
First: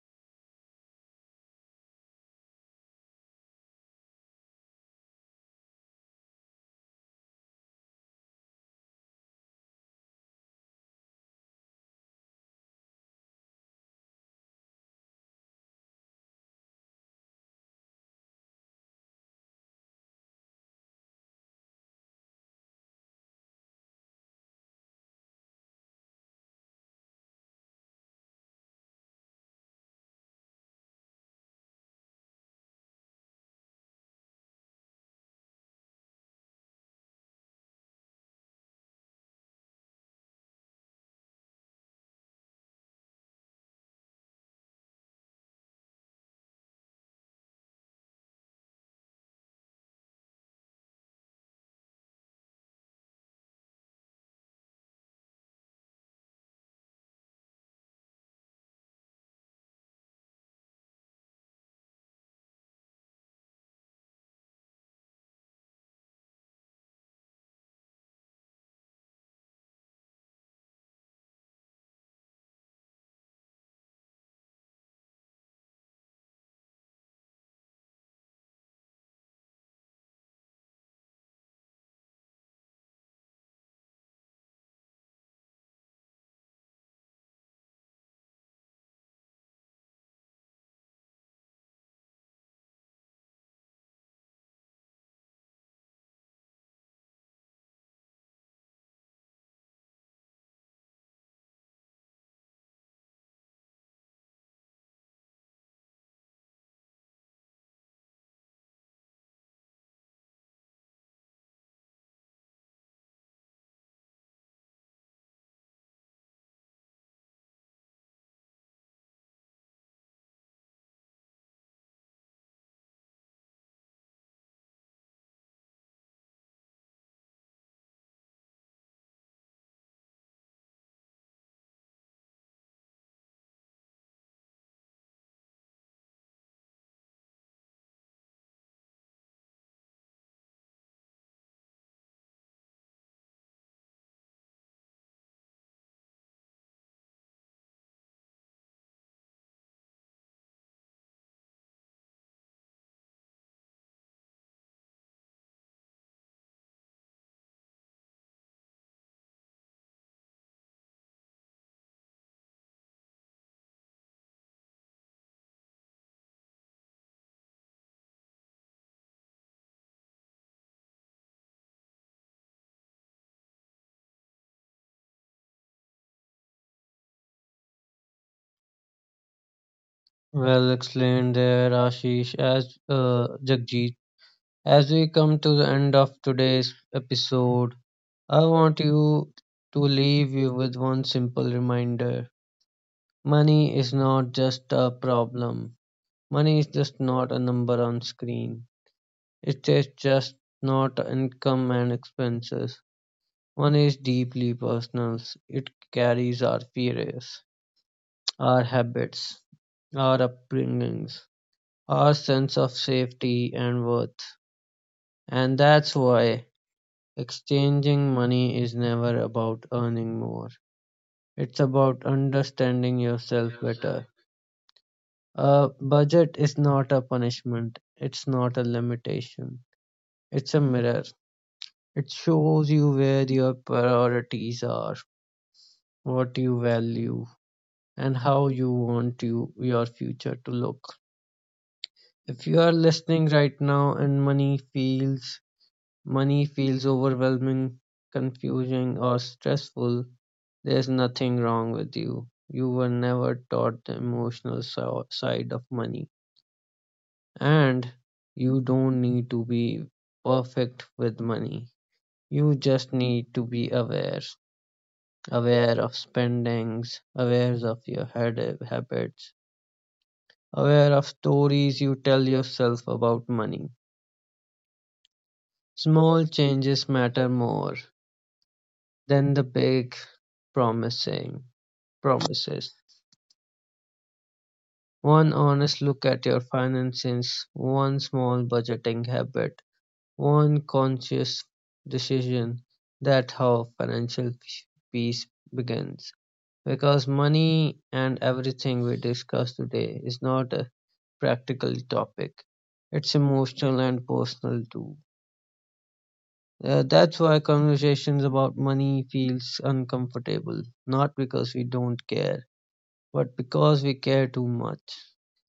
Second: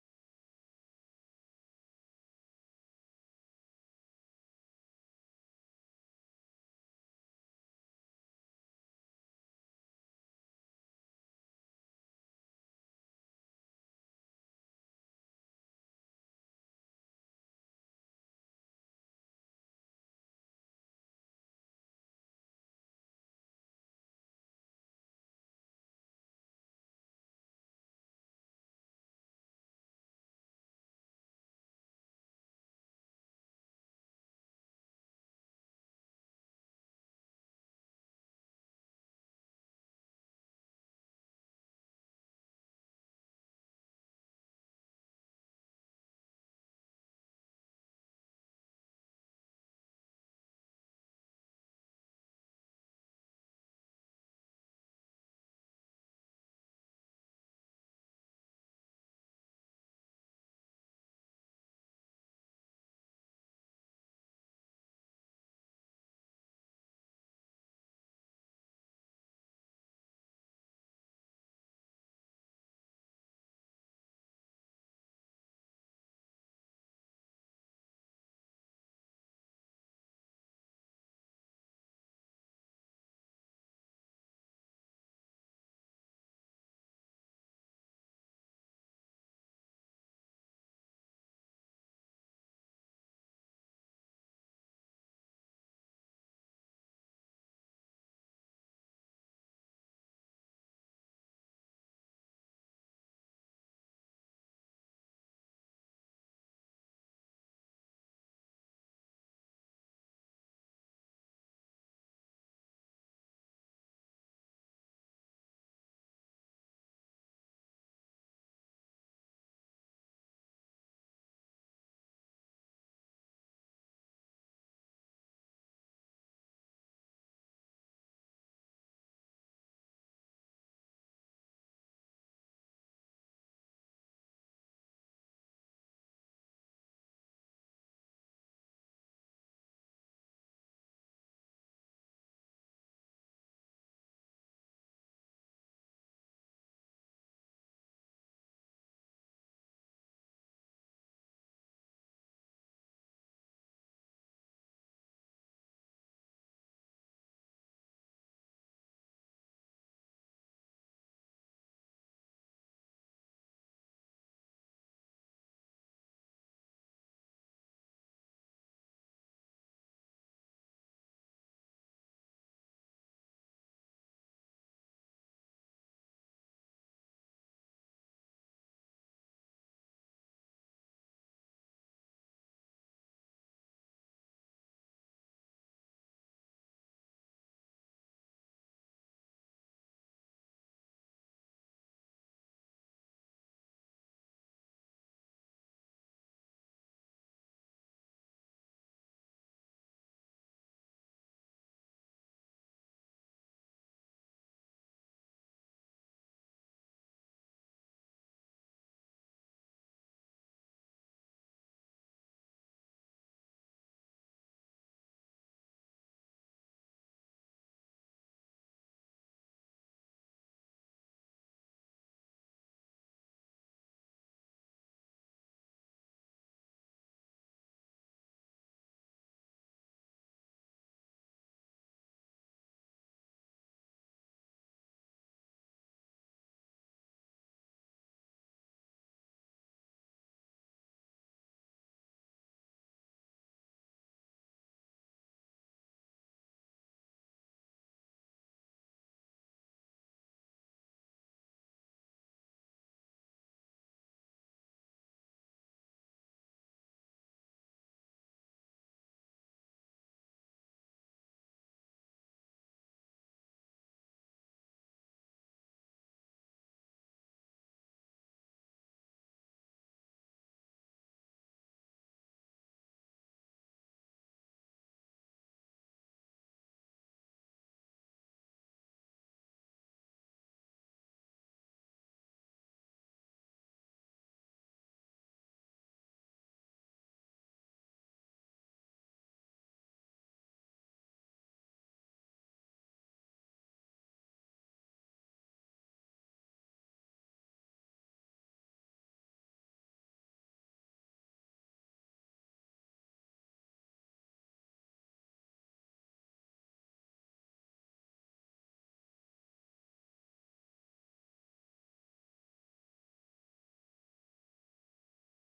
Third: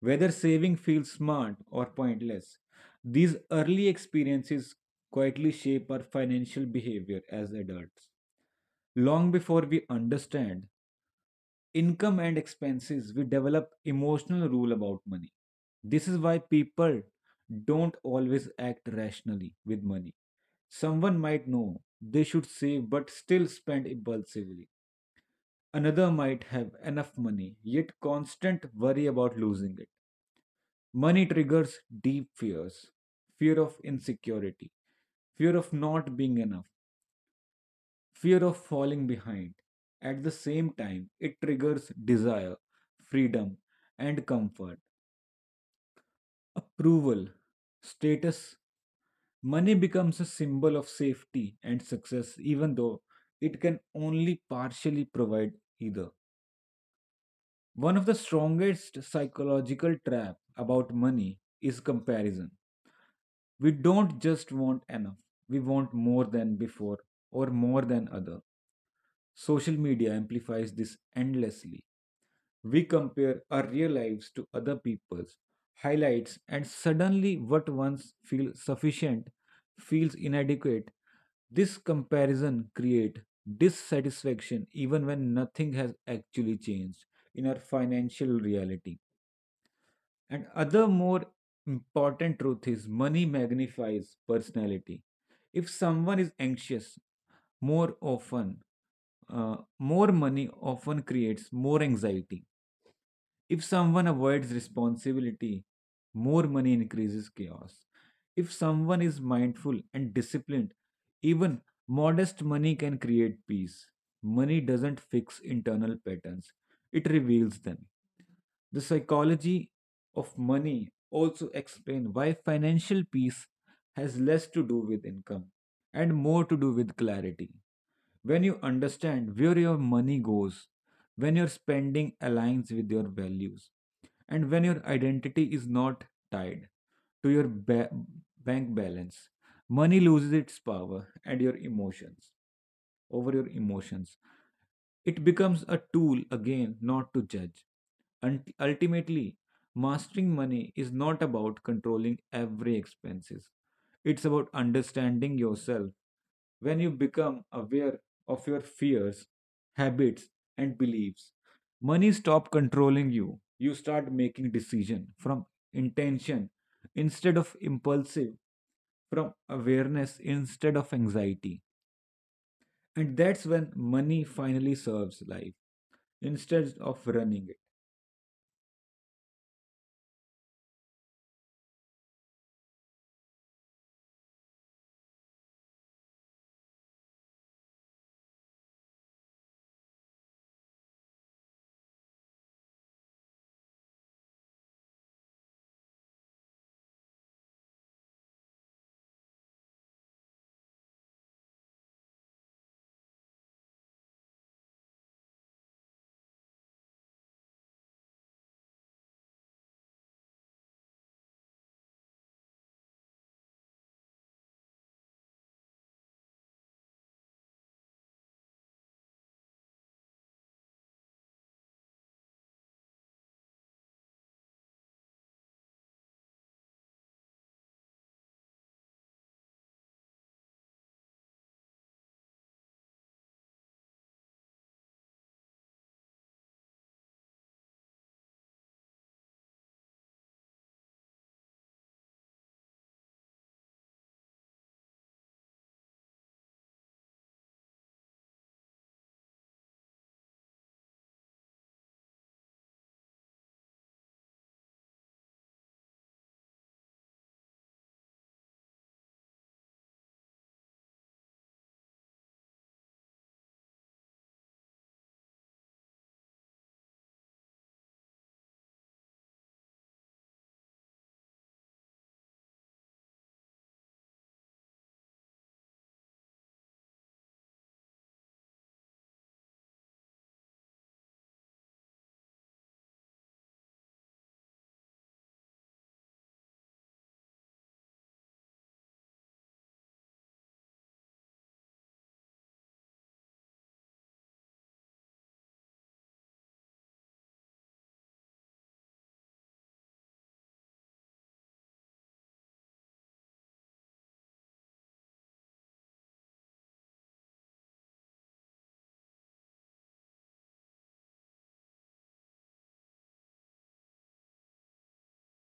C: whether saving feels smart or pointless. These early experiences quietly shape our financial behavior as adults. Long before we understand income and expenses, we develop emotional rule about money. This is why people don't always act rationally with money. Someone might know they should save but still spend impulsively. Another might have enough money yet constant worry about losing it. Money triggers deep fears fear of insecurity, fear of not being enough, fear of falling behind. At the same time, it triggers desire, freedom, and comfort, approval, status. Money becomes a symbol of safety and success, even though it can only partially provide either. One of the strongest psychological trap about money is comparison. We don't just want enough, we want more than before or more than other. Social media amplifies this endlessly. We compare our real lives to other people's highlights, and suddenly what once feels sufficient feels inadequate. This comparison creates dissatisfaction even when nothing has actually changed in our financial reality. And other more important truth is money magnifies personality. If someone is anxious more often, more money often creates more anxiety if someone avoids responsibility, more money increases chaos. If someone is mindful and disciplined, even modest money can create peace. Money doesn't fix internal patterns, it reveals them. The psychology of money also explains why financial peace has less to do with income and more to do with clarity. When you understand where your money goes, when your spending aligns with your values, and when your identity is not tied to your bank balance, money loses its power and your emotions over your emotions. It becomes a tool again not to judge. And ultimately, mastering money is not about controlling every expenses. It's about understanding yourself. When you become aware of your fears, habits, and beliefs. Money stop controlling you. You start making decision from intention instead of impulsive, from awareness instead of anxiety. And that's when money finally serves life instead of running it.
A: Well explained there, Ashish, as Jagjit. As we come to the end of today's episode, I want you to leave you with one simple reminder. Money is not just a problem. Money is just not a number on screen. It is just not income and expenses. Money is deeply personal. It carries our fears, our habits, our upbringings, our sense of safety and worth. And that's why exchanging money is never about earning more. It's about understanding yourself better. A budget is not a punishment, it's not a limitation, it's a mirror. It shows you where your priorities are, what you value, and how your future to look. If you are listening right now and money feels overwhelming, confusing, or stressful, there's nothing wrong with you. You were never taught the side of money. And you don't need to be perfect with money. You just need to be aware. Aware of spendings, aware of your habits, aware of stories you tell yourself about money. Small changes matter more than the big promising. Promises, one honest look at your finances, one small budgeting habit, one conscious decision. That's how financial peace begins. Because money and everything we discuss today is not a practical topic, it's emotional and personal too. That's why conversations about money feels uncomfortable, not because we don't care, but because we care too much.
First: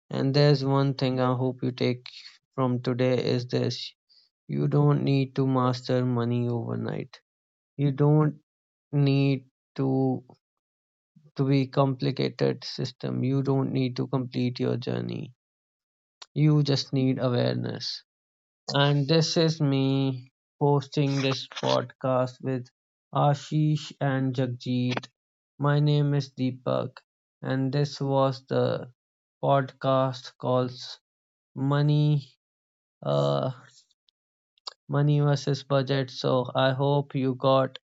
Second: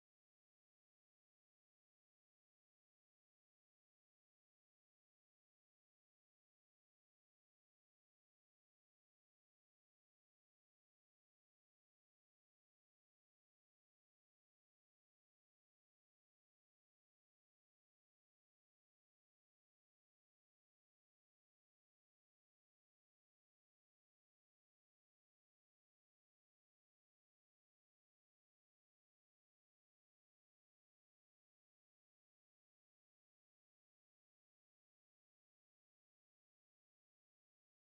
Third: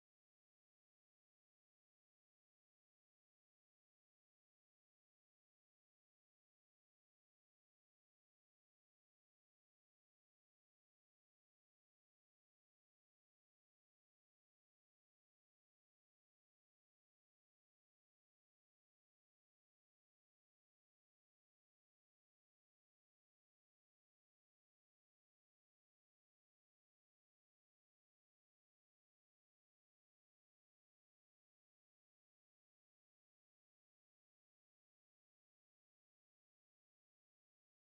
A: And there's one thing I hope you take from today is this. You don't need to master money overnight. You don't need to to be complicated system. You don't need to complete your journey. You just need awareness. And this is me hosting this podcast with Ashish and Jagjit. My name is Deepak, and this was the podcast called Money, uh, money versus budget. So I hope you got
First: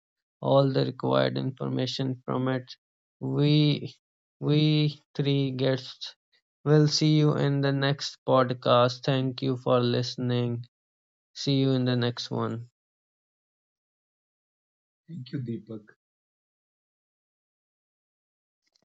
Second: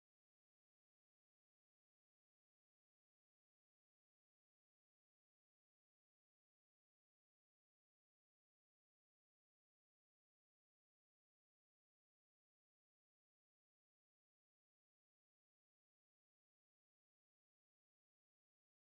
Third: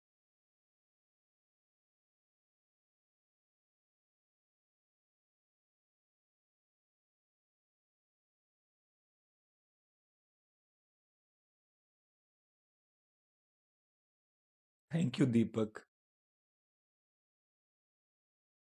A: all the required information from it. We we three guests will see you in the next podcast. Thank you for listening. See you in the next one.
C: Thank you, Deepak.